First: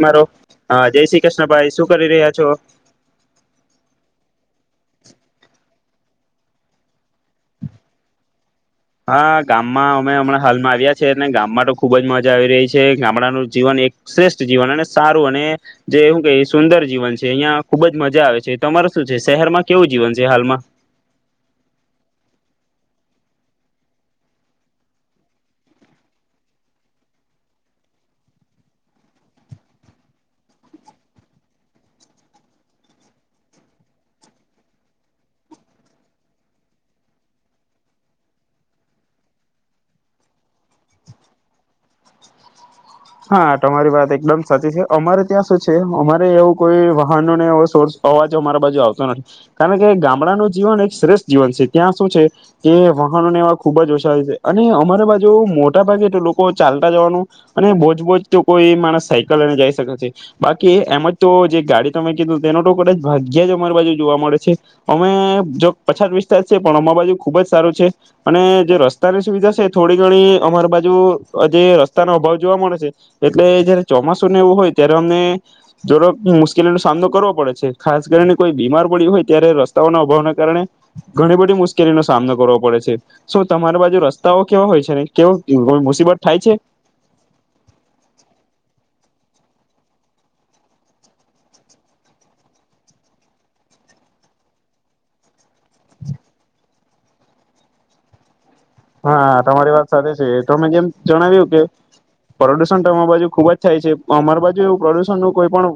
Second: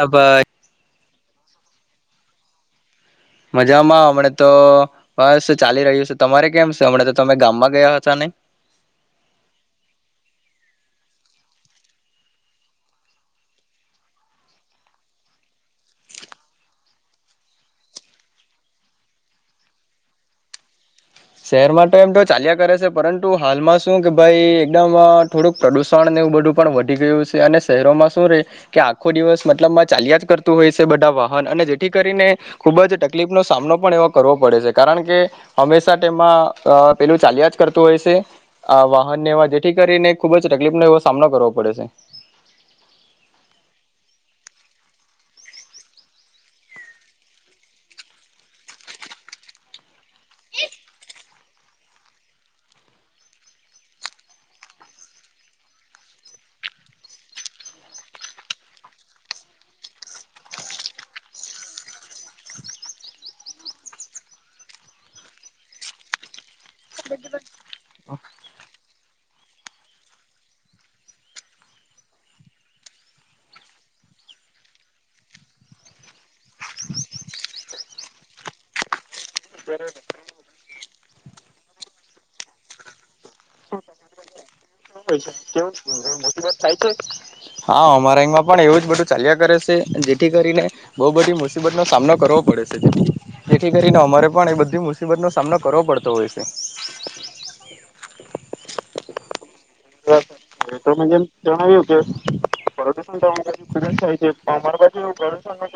હા મારો ભાઈ હા જય શ્રી કૃષ્ણ. ભાઈ શું કરી રહ્યા છો. મજામાં હમણા તો બસ ચાલી રહ્યું છે તમારે કેમ છે હમણા તો તમે ગામમાં ગયા હતા ને. હા ગામમાં અમે હમણાં હાલમાં આવ્યા છે ગામમાં તો ખુબ જ મજા આવી રહી છે ગામડાનું જીવન એક શ્રેષ્ઠ જીવન અને સારું અને જે એવું કે સુંદર જીવન છે અહિયાં ખુબ જ મજા આવે છે તમાર શું છે શહેરમાં કેવું જીવન છે હાલમાં. શહેરમાં તો એમ તો ચાલ્યા કરે છે પરંતુ હાલમાં શું કે ભાઈ એકદમ થોડુંક પ્રદુષણ એવું બધું પણ વધી ગયું છે અને શહેરોમાં શું રે કે આખો દિવસ મતલબમાં ચાલ્યા જ કરતું હોય છે બધા વાહન અને જેથી કરીને ખુબ જ તકલીફનોો સામનો પણ એવો કરવો પડે છે કારણ કે હમેશ માં પેલું ચાલ્યા જ કરતું હોય છે આ વાહનને જેથી કરીને ખુબ જ તકલીફનો એવો સામનો કરવો પડે છે. હા તમારી વાત એકદમ સાચી છે અમારે ત્યાં શું છે અમારે એવું કોઈ વાહનોને એવો સોર્સ અવાજ અમારા બાજુ આવતો નથી કારણ કે ગામડાનું જીવન એક શ્રેષ્ઠ જીવન છે ત્યાં શું છે કે વાહનોને એવા ખૂબ જ ઓછારી છે અને અમારી બાજુ મોટા ભાગેટ લોકો ચાલતા જવાનું અને બજ જ તો કોઈ માણસ સાયકલ લઈને જાય શકે છે બાકી એમ જ તો જે ગાડી તમે કીધું તેનો તો કદાચ ભાગ્ય જ અમારી બાજુ જોવા મળે છે અમે જો પછાત વિસ્તાર છે પણ અમાર બાજુ ખુબ જ સારું છે અને જે રસ્તાની સુવિધા છે થોડી ઘણી અમારી બાજુ જે રસ્તાનો અભાવ જોવા મળે છે. એટલે જયારે ચોમાસુંને એવું હોય ત્યારે અમને જડક મુશ્કેલીનોો સામનો કરવો પડે છે ખાસ કરીને કોઈ બીમાર પડી્યું હોય ત્યારે રસ્તાઓના અભાવને કારણે ઘણી બધી મુશ્કેલીનોો સામનો કરવો પડે છે સ તમારી બાજુ રસ્તાઓ કેવા હોય છે ને? કેવ કેવું મુસીબત થાય છે. હા અમારે અમાં પણ એવું જ બધું ચાલ્યા કરે છે જેથી કરીને બહ બધી મુસીબતનોો સામનો કરવો પડે છે જેથી કરીને અમારે પણ એ બધી મુસીબત નો સામનો કરવો પડતો હોય છે. હા. તમારી વાત સાથે છે તો મેં જેમ જણાવ્યું કે પ્રદુષણ તો બાજુ ખુબ જ થાય છે અમારી બાજુ એવું પ્રદુષણ નું કોઈ પણ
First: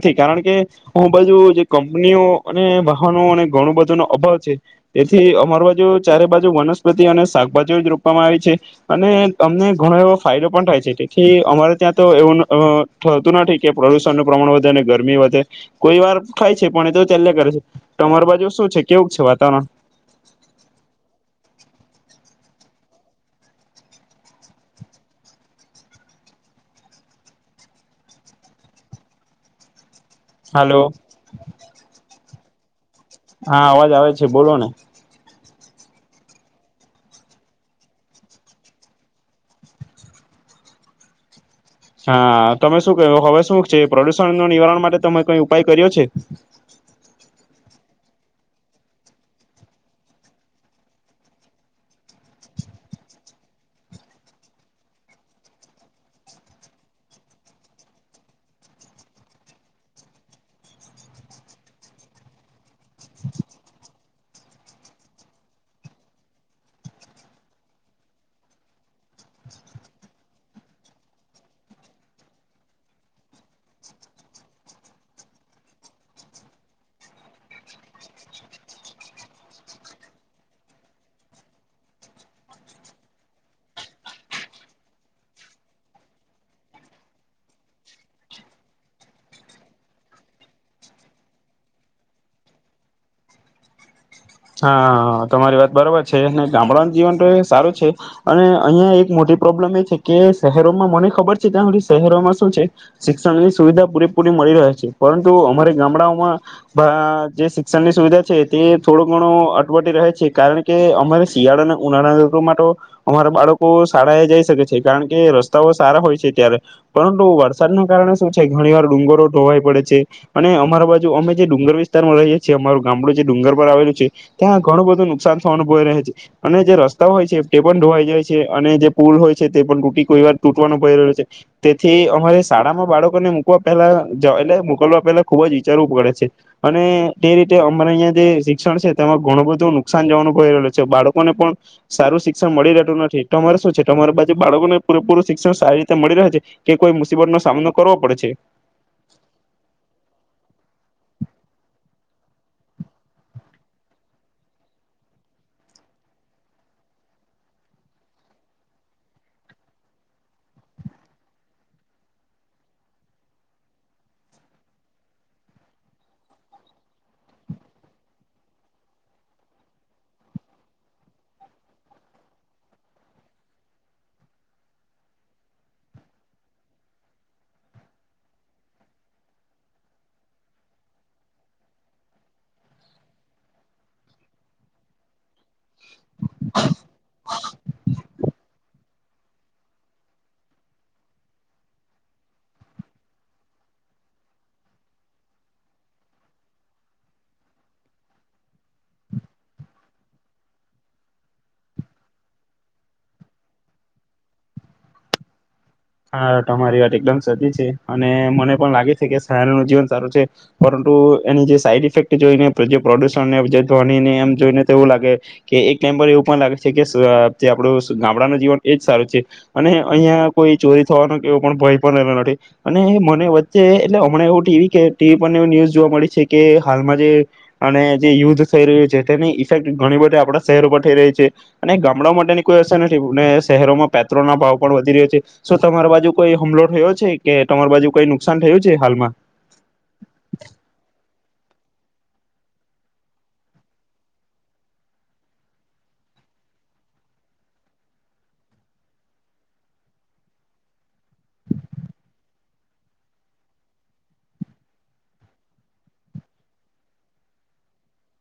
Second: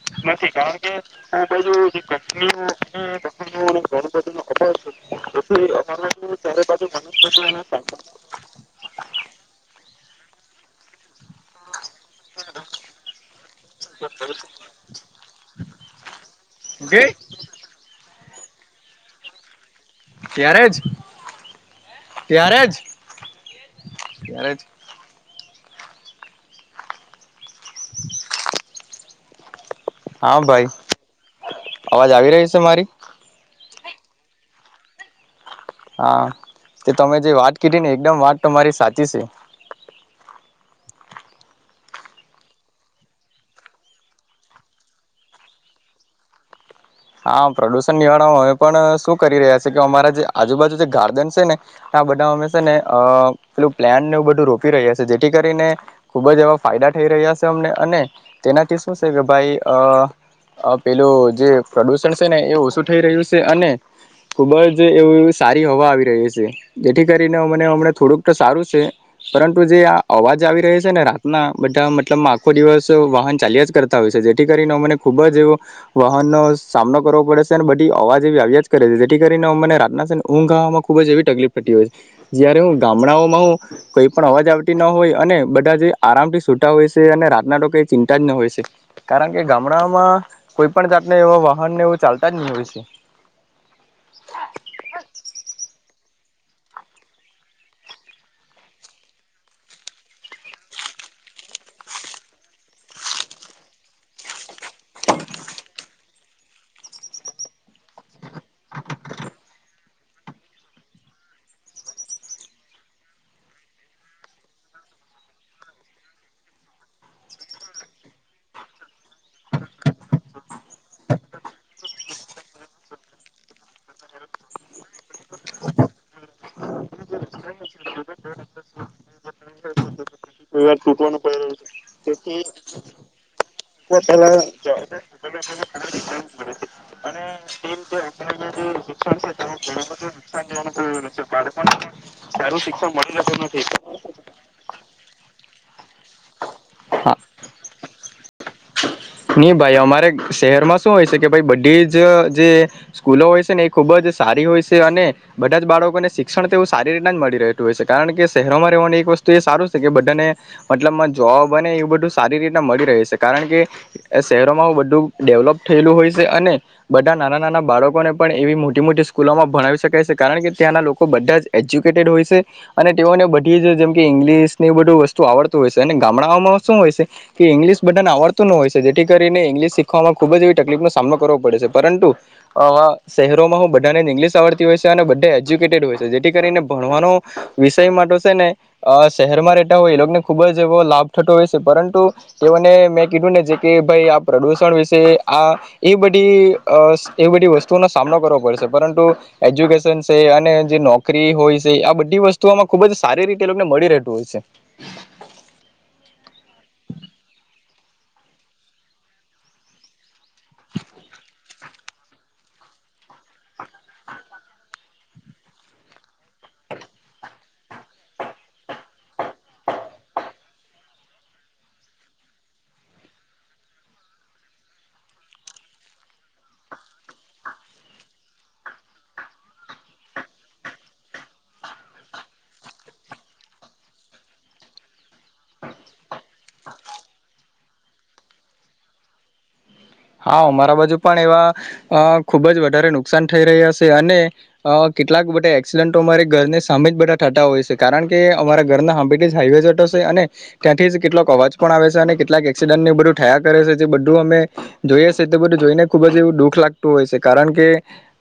નથી કારણ કે હુ બાજુ જે કંપનીઓ અને વાહનો અને ઘણું બધું નો અભાવ છે તેથી અમાર બાજુ ચારે બાજુ વનસ્પતિ અને શાકભાજી એ રૂપમાં આવી છે અને અમને ઘણો એવો ફાયદો પણ થાય છે. થી અમારે ત્યાં તો એવું થતું નથી કે પ્રદુષણ નું પ્રમાણ વધે અને ગરમી વધે કોઈ વાર થાય છે પણ એ તો ઓકે ચલ્લે કરે છે. શું છે કેવું છે વાતાવરણ? ત્યારે જ ત્યારે જ ત્યારે જ હા ભાઈ હાલો અવાજ આવી રહીશ. તમારી. હા અવાજ આવે છે બોલો ને. હા તે તમે જે વાત કીધી ને એકદમ વાત તમારી સાચી છે. હા તમે શું ક્યું હવે શું છે પ્રદુષણ ન નિવારણ માટે તમે કઈ ઉપાય કર્યો છે. હા પ્રદુષણ નિવારણમાં અમે પણ શું કરી રહ્યાી કે અમારા જે આજુબાજુ જે ગાર્ડન છે ને આ બધા હમે છે ને અ પેલું પ્લાનને એવ બધું રોપી રહ્યા છે જેથી કરીને ખુબ જ એવા ફાયદા થઈ રહ્યા છે અમને અને તેનાથી શું છે કે ભાઈ પેલું જે પ્રદૂષણ છે ને એ ઓછું થઈ રહ્યું છે અને ખૂબ જ એવું સારી હવા આવી રહી છે જેથી કરીને મને અમને થોડુંક તો સારું છે પરંતુ જે આ અવાજ આવી રહ્યો છે ને રાતના બધા મતલબ આખો દિવસ વાહન ચાલ્યા જ કરતા હોય છે જેથી કરીને અ મને ખૂબ જ એવો વાહનનો સામનો કરવો પડે છે અને બધી અવાજ એવી આવ્યા જ કરે છે જેથી કરીને મને રાતનાને ઊંઘ ગાવામાં ખૂબ જ એવી તકલીફ પતી હોય છે જય્યારે હું ગામડાઓમાં હું કઈ પણ અવાજ આવતી ન હોય અને બધા જ આરામથી છૂટા હોય છે અને રાતના તો કંઈ ચિંતા જ ન હોય છે કારણ કે ગામડાઓમાં કોઈ પણ જાતને એવા. ને એવું ચાલતા જ નહી હોશે. હા તમારી વાત બરાબર છે અને ગામડાઓનું જીવન તો એ સારું છે અને અહિયાં એક મોટી પ્રોબ્લેમ એ છે કે શહેરોમાં મને ખબર છે ત્યાં સુળી શહેરોમાં શું છે શિક્ષણની સુવિધા પૂરેપૂરી મળી રહે છે પરંતુ અમારે ગામડાઓમાં જે શિક્ષણ ની સુવિધા. થોડો. અટવટી રહે છે કારણ કે અમારે શિયાળા અને ઉનાળા માટે અમારા બાળકો શાળા એ જઈ શકે છે કારણ કે રસ્તાઓ સારા હોય છે ત્યારે પરંતુ વરસાદના કારણે શું છે ઘણી વાર ડુંગરો ઢોવાય પડે છે અને અમારા બાજુ અમે જે ડુંગર વિસ્તાર માં રહીએ છીએ અમાર ગામડું જે ડુંગર પર આવેલું છે. ત્યાં ઘણું બધું નુકસાન અનુભ રહે છે અને જે રસ્તા હોય છે તે પણ ધોવાઈ જાય છે અને જે પુલ હોય છે તે પણ તૂટી. કોઈ વાર તૂટવાનું પડી રહ્યો છે તેથી અમારે શાળામાં બાળકોને મકવા પહેલા એટલે મોકલવા પહેલા ખુબ જ વિચારવું પડે છે અને તે રીતે અમારે અહં જે શિક્ષણ છે તેમાં ઘણું બધું નુકસાન જવાનું ભય રહલું છે બાળકોને પણ સારું શિક્ષણ મળી રહેતું નથી તમારે શું છે તમારે બાજુ બાળકો ને પૂરેપૂર શિક્ષણ સારી રીતે મળી રહે છે કે કોઈ મુસીબતનોો સામનો કરવો પડે છે. નહી ભાઈ અમારે શહેરમાં શું હોય છે કે ભાઈ બધી જ જે સ્કૂલો હોય છે ને એ ખૂબ જ સારી હોય છે અને બધા જ બાળકોને શિક્ષણ તેવું સારી રીતના જ મળી રહેતું હોય છે કારણ કે શહેરોમાં રહેવાની એક વસ્તુ એ સારું છે કે બધાને મતલબમાં જોબ બને એવું બધું સારી રીતના મળી રહે છે કારણ કે એ શહેરોમાં બધું ડેવલોપ થયેલું હોય છે અને બધા નાના નાના બાળકોને પણ એવી મોટી મોટી સ્કૂલોમાં ભણાવી શકાય છે કારણ કે ત્યાંના લોકો બધા જ એજ્યુકેટેડ હોય છે અને તેઓને બધી જ જેમકે ઈંગ્લિશની બધું વસ્તુ આવડત હોય છે અને ગામડાઓમાં શું હોય છે કે ઇંગ્લિશ બધાને આવડતું ન હોય છે. જેથી કરીને ઇંગ્લિશ શીખવામાં ખુબ જ એવી તકલીફ નો સામનો કરવો પડે છે પરંતુ શહેરોમાં હું બધાને જ ઇંગ્લિશ આવડતી હોય છે અને બધા હોય છે જેથી કરીને ભણવાનો વિષય માટે છે ને. અ શહેરમાં ર રહેતા હોય એ લોકોને ખુબ જ એવો લાભ થઠતોો હોય છે પરંતુ એઓને મેં કીધું ને જે. કે ભાઈ આ પ્રદુષણ વિશે આ એ બધી એ બધી વસ્તુઓનો સામનો કરવો પડશે પરંતુ એજ્યુકેશન છે અને જે નોકરી હોય છે આ બધી વસ્તુઓમાં ખુબ જ સારી રીતે એ લોકોને મળી રહેતું હોય છે હા તમારી વાત એકદમ સચી છે અને મને પણ લાગે છે. કે સારૂ નું જીવન સારું છે. પરંતુ એની જે સાઈડ ઇફેક્ટ જોઈને જે પ્રોડ્યુસન ને ધને એમ જોઈને તો એવું લાગે કે એક ટાઈમ પર એવુ વ લાગે છે. કેસ જે આપડું ગામડા ન જીવન એજ સારું છે. અને અહિયાં કોઈ, ચોરી થવાનો એવો પણ ભય પણ રહલો નથી અને મને વચ્ચે એટલે હમણાં એવું ટીવી કે ટીવી પર એ ન્યૂઝ જોવા મળી છે કે હાલમાં જે અને જે યુદ્ધ થઈ રહ્યું છે તેની ઇફેક્ટ ઘણી બધી આપણા શહેરો પર થઈ રહી છે. અને ગામડાઓ માટેની કોઈ અસર નથી. શહેરોમાં, પેટ્રોલના, ભાવ પણ વધી રહ્યો છે. શું તમારા બાજુ કોઈ હુમલો થયો છે. કે તમારી બાજુ કોઈ નુકસાન, થયું છે. હાલમાં હા અ મારા બાજુ પણ એવા. અ ખુબ જ વધારે નુકસાન થઈ રહ્યા છે અને અ કેટલાક બધા એક્સિડન્ટો અમારી ઘરની સામે જ બધા થતા હોય છે કારણ કે અમારા ઘરના હાંભીથી જ હાઈવે જટ છે. અને ત્યાંથી કેટલાક અવાજ પણ આવે છે. અને કેટલાક એક્સિડન્ટને બધું થયા કરે છે. જે બધું અમે. જોઈએ છે તે બધું જોઈને ખુબ જ એવું દુઃખ લાગતું હોય છે કારણ કે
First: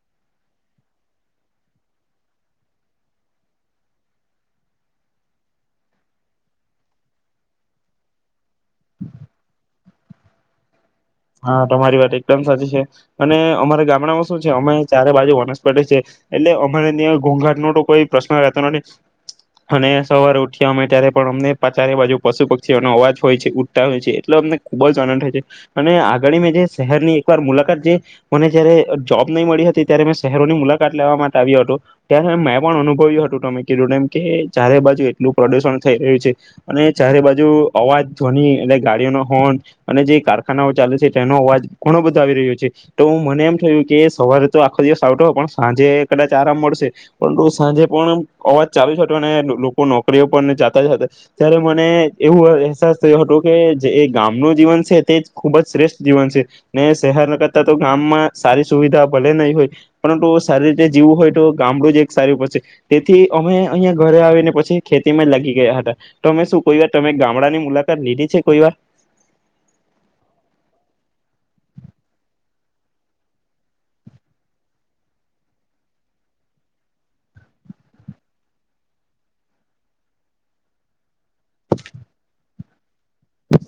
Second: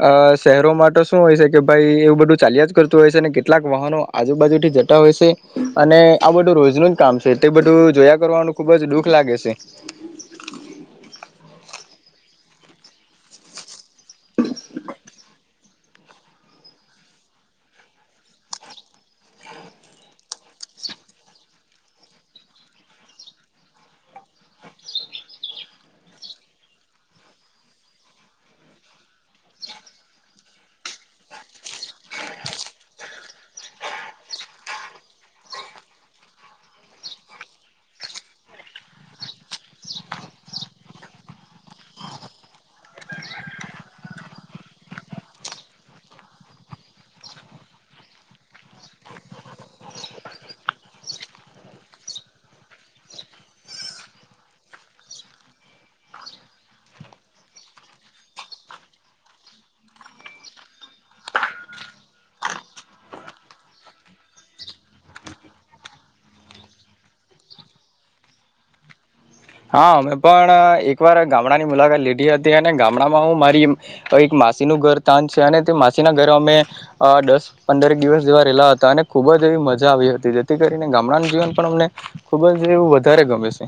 અ શહેરો માટે શું હોય છે કે ભાઈ એવું બધું ચાલ્યા જ કરતું હોય છે અને કેટલાક વાહનો આજુબાજુથી જતા હોય છે. અને આ બધું રોજનું જ કામ છે. તે બધું જોયા કરવાનું ખુબ જ દુખ લાગે છે. હા તમારી વાત. સાચી છે અને અમારા ગામ હમણાં માં શું છે અમે ચારે બાજુ વનસ્પતિ છે એટલે અમારે ત્યાં ઘોંઘાટ નો તો કોઈ પ્રશ્ન રહેતો નથી અને સવારે ઉઠ્યા અમે ત્યારે પણ અમને ચારે બાજુ પશુ પક્ષીઓનો અવાજ હોય છે, ઉઠતાં હોય છે એટલે અમને ખુબ જ આનંદ થાય છે. અને આગળ મેં જે શહેરની એકવાર મુલાકાત જે મને જયારે જોબ નહી મળી હતી ત્યારે મેં શહેરોની મુલાકાત લેવા માટે આવ્યો હતો ત્યારે મેં પણ અનુભવ્યું હતું. તમે કીધું એમ કે ચારે બાજુ એટલું પ્રદુષણ થઈ રહ્યું છે અને ચારે બાજુ અવાજ ધવની એટલે ગાડીઓ ન હોર્ન અને જે કાર ના ચાલે છે તેનો અવાજ ઘણો બધો આવી રહ્યો છે. તો મને એમ થયું કે સવારે તો આખો દિવસ આવતો પણ સાંજે કદાચ આરામ મળશે. પરંતુ સાંજે પણ અવાજ ચાલુ જ હતો અને લોકો નોકરીઓ પર જાતા જતા ત્યારે મને એવું અહેસાસ થયો હતો કે જે ગામનું જીવન છે તે જ ખુબ જ શ્રેષ્ઠ જીવન છે ને શહેરના કરતા તો ગામમાં સારી સુવિધા ભલે નહીં હોય પરંતુ સારી રીતે જીવું હોય તો ગામડું જ એક સારું પડશે. તેથી અમે અહીંયાં ઘરે આવીને પછી ખેતીમાં જ લાગી ગયા હતા તો અમે શું કોઈ વાર તમે ગામડાની મુલાકાત લીધી છે કોઈ વા હા, અમે પણ એકવાર ગામડાની મુલાકાત લીધી હતી અને ગામડામાં હું મારી એક માસીનું ઘર તાન છે અને તે માસીના ઘર અમે અ દસ પંદર દિવસ જેવા રહેેલા હતા અને ખૂબ જ એવી મજા આવી હતી. જેથી કરીને ગામડાનું જીવન પણ અમને ખુબ જ એવું વધારે ગમે છે.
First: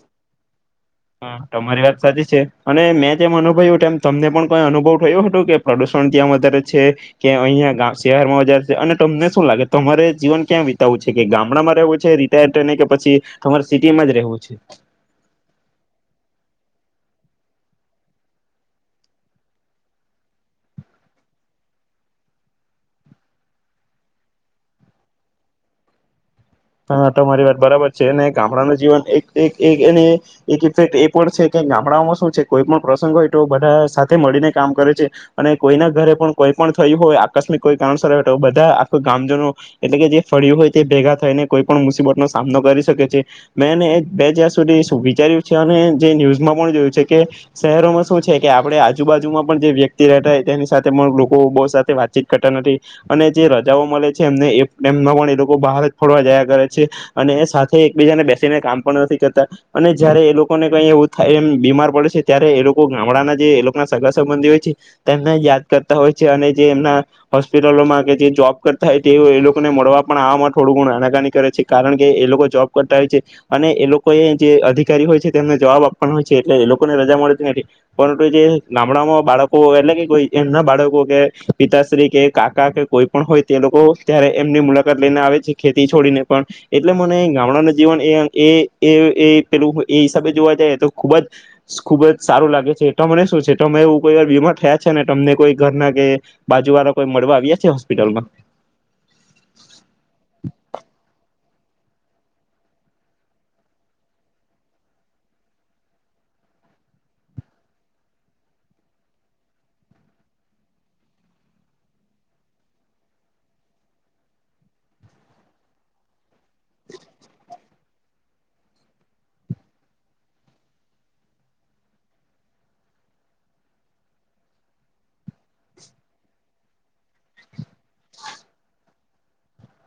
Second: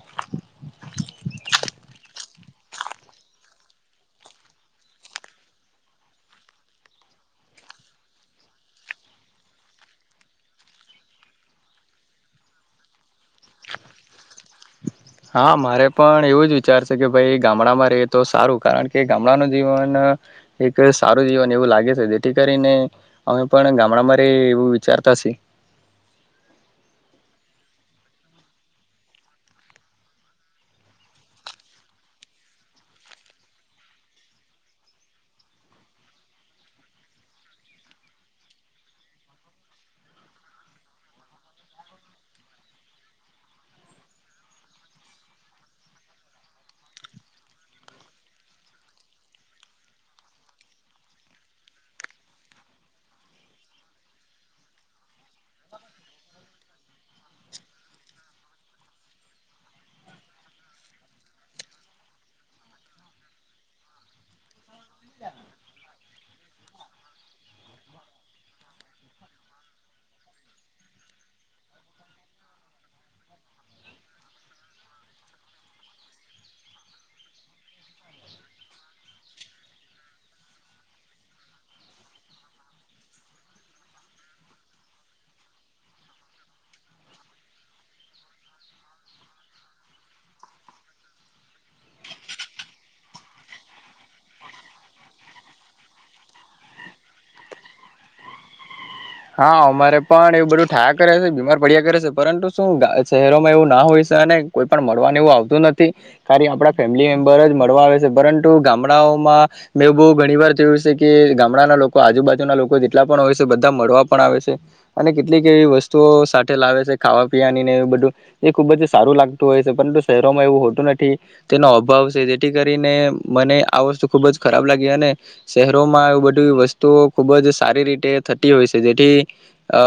હા તમારી વાત સાચી છે અને મેં જેમ અનુભવ્યો એમ તમને પણ કોઈ અનુભવ થયો હતું કે પ્રદુષણ ક્યાં વધારે છે કે અહિયાં શહેર માં વધારે છે અને તમને શું લાગે તમારે જીવન ક્યાં વિતાવું છે કે ગામડામાં રહેવું છે રિટાયર થઈને કે પછી તમારે સિટી માં જ રહેવું છે? હા મારે પણ એવું જ વિચાર છે કે ભાઈ ગામડામાં રહી તો સારું. કારણ કે ગામડાનું જીવન એક સારું જીવન એવું લાગે છે. જેથી કરીને અમે પણ ગામડામાં રહ હા તમારી વાત બરાબર છે અને ગામડાનું જીવન એક એને એક ઇફેક્ટ એ પણ છે કે ગામડામાં શું છે કોઈ પણ પ્રસંગો હોય તો બધા સાથે મળીને કામ કરે છે. અને કોઈના ઘરે પણ કોઈ પણ થયું હોય આકસ્મિક, કોઈ કારણસર બધા આખા ગામજનો એટલે કે જે ફળીયું હોય તે ભેગા થઈને કોઈ પણ મુસીબતનો સામનો કરી શકે છે મેંને બે જ્યાાર સુધી વિચાર્યું છે અને જે ન્યૂઝમાં પણ જોયું છે કે શહેરોમાં શું છે કે આપણે આજુબાજુમાં પણ જે વ્યક્તિ રહેતા તેની સાથે પણ લોકો બહુ સાથે વાતચીત કરતા નથી. અને જે રજાઓ મળે છે. એમને એમના પણ એ લોકો બહાર જ ફરવા જવા અને સાથે એકબીજાને બેસીને કામ પણ નથી કરતા અને જયારે એ લોકોને કઈ એવું થાય એ બીમાર પડે છે ત્યારે એ લોકો ગામડાના જે લોકો ના સગા સંબંધી હોય છે તેમને યાદ કરતા હોય છે અને જે એમના હોસ્પિટલો માં કે જે જોબ કરતા હોય તે એ લોકોને મળવા પણ આવામાં થોડુંપણ આના કાનાની. કરે છે કારણ કે એ લોકો જોબ કરતા હોય છે અને એ લોકો એ જે અધિકારી હોય છે તેમને જવાબ આપવાના હોય છે એટલે એ લોકોને રજા મળેતી નથી પરંતુ જે ગામડામાં બાળકો એટલે કે કોઈ એમના બાળકો કે પિતાશ્રી કે કાકા કે કોઈ પણ હોય તે લોકો ત્યારે એમની મુલાકાત લઈને આવે છે. ખેતી છોડીને પણ એટલે મને ગામડાનું જીવન એ એ પેલું એ હિસાબે જોવા જાય તો ખુબ જ ખુબ જ સારું લાગે છે. તો મને શું છે. એવું કોઈ વાર બીમાર થયા છે ને તમને કોઈ ઘરના કે બાજુ વાળા કોઈ મળવા આવ્યા છે. હોસ્પિટલ માં હા અમારે પણ એવું બધું થાયા કરે છે બીમાર પડ્યા કરે છે પરંતુ શું શહેરોમાં એવું ના હોય છે અને કોઈ પણ મળવાનું એવું આવતું નથી ખ આપણા ફેમિલી મેમ્બર જ મળવા આવે છે પરંતુ ગામડાઓ. માં મેં એું બહુ ઘણી વાર થયું છે. કે ગામડાના લોકો આજુબાજુના લોકો જેટલા પણ હોય છે. બધા મળવા. પણ આવે છે. અને કેટલીક એવી વસ્તુઓ લાવે છે. ખાવા પીવાની ને એવું બધું એ ખુબ જ સારું લાગતું હોય છે પરંતુ શહેરોમાં એવું હોતું નથી તેનો અભાવ છે. જેથી કરીને મને આ વસ્તુ ખુબ જ ખરાબ લાગી અને શહેરોમાં એ બધી વસ્તુઓ ખુબ જ સારી રીતે થતી હોય છે. જેથી અ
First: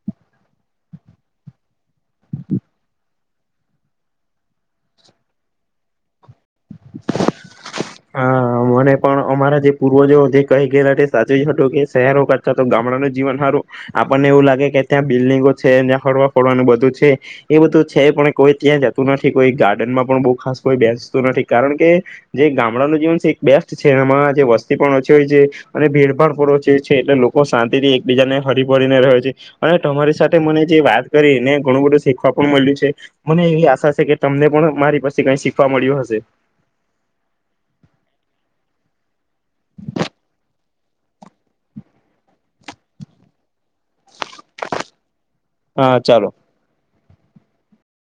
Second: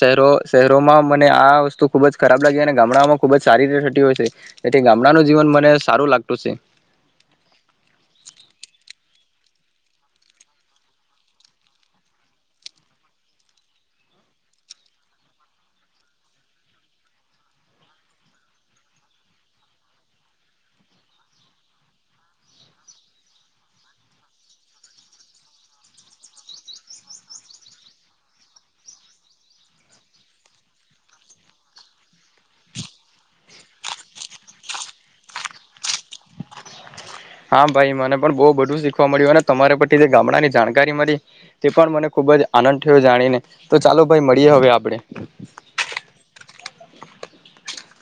શહેરો શહેરોમાં મને આ વસ્તુ ખુબ જ ખરાબ લાગી અને ગામડામાં ખુબ જ સારી રીતે થતી હોય છે. જેથી ગામડાનું જીવન મને સારું લાગતું છે. હા મને પણ અમારા જે પૂર્વજો જે કહી ગયેલા સાચી જ હત કે શહેરો કરતા તો ગામડાનું જીવન સારું આપણને એવું લાગે કે ત્યાં બિલ્ડિંગો છે ત્યાં હરવા ફરવાનું બધું છે. એ બધું છે. પણ કોઈ ત્યાં જતું નથી કોઈ ગાર્ડનમાં પણ બહુ ખાસ કોઈ બેસતું નથી. કારણ કે જે ગામડાનું જીવન છે બેસ્ટ છે એમાં જે વસ્તી પણ ઓછી હોય છે અને ભીડભાડ પણ ઓછી હોય છે એટલે લોકો શાંતિથી એકબીજાને હરી ભળને રહ્યો છે અને તમારી સાથે મને જે વાત કરી એને ઘણું બધું શીખવા પણ મળ્યું છે. મને એવી આશા છે. કે તમને પણ મારી પાસે કઈ શીખવા મળ્યું હશે. હા ભાઈ મને પણ બહુ બધું શીખવા મળ્યું અને તમારા પરથી જે ગામડાની જાણકારી મળી તે પણ મને ખુબ જ આનંદ થયો, જાણીને. તો ચાલો ભાઈ મળીએ હવે આપડે. હા ચાલો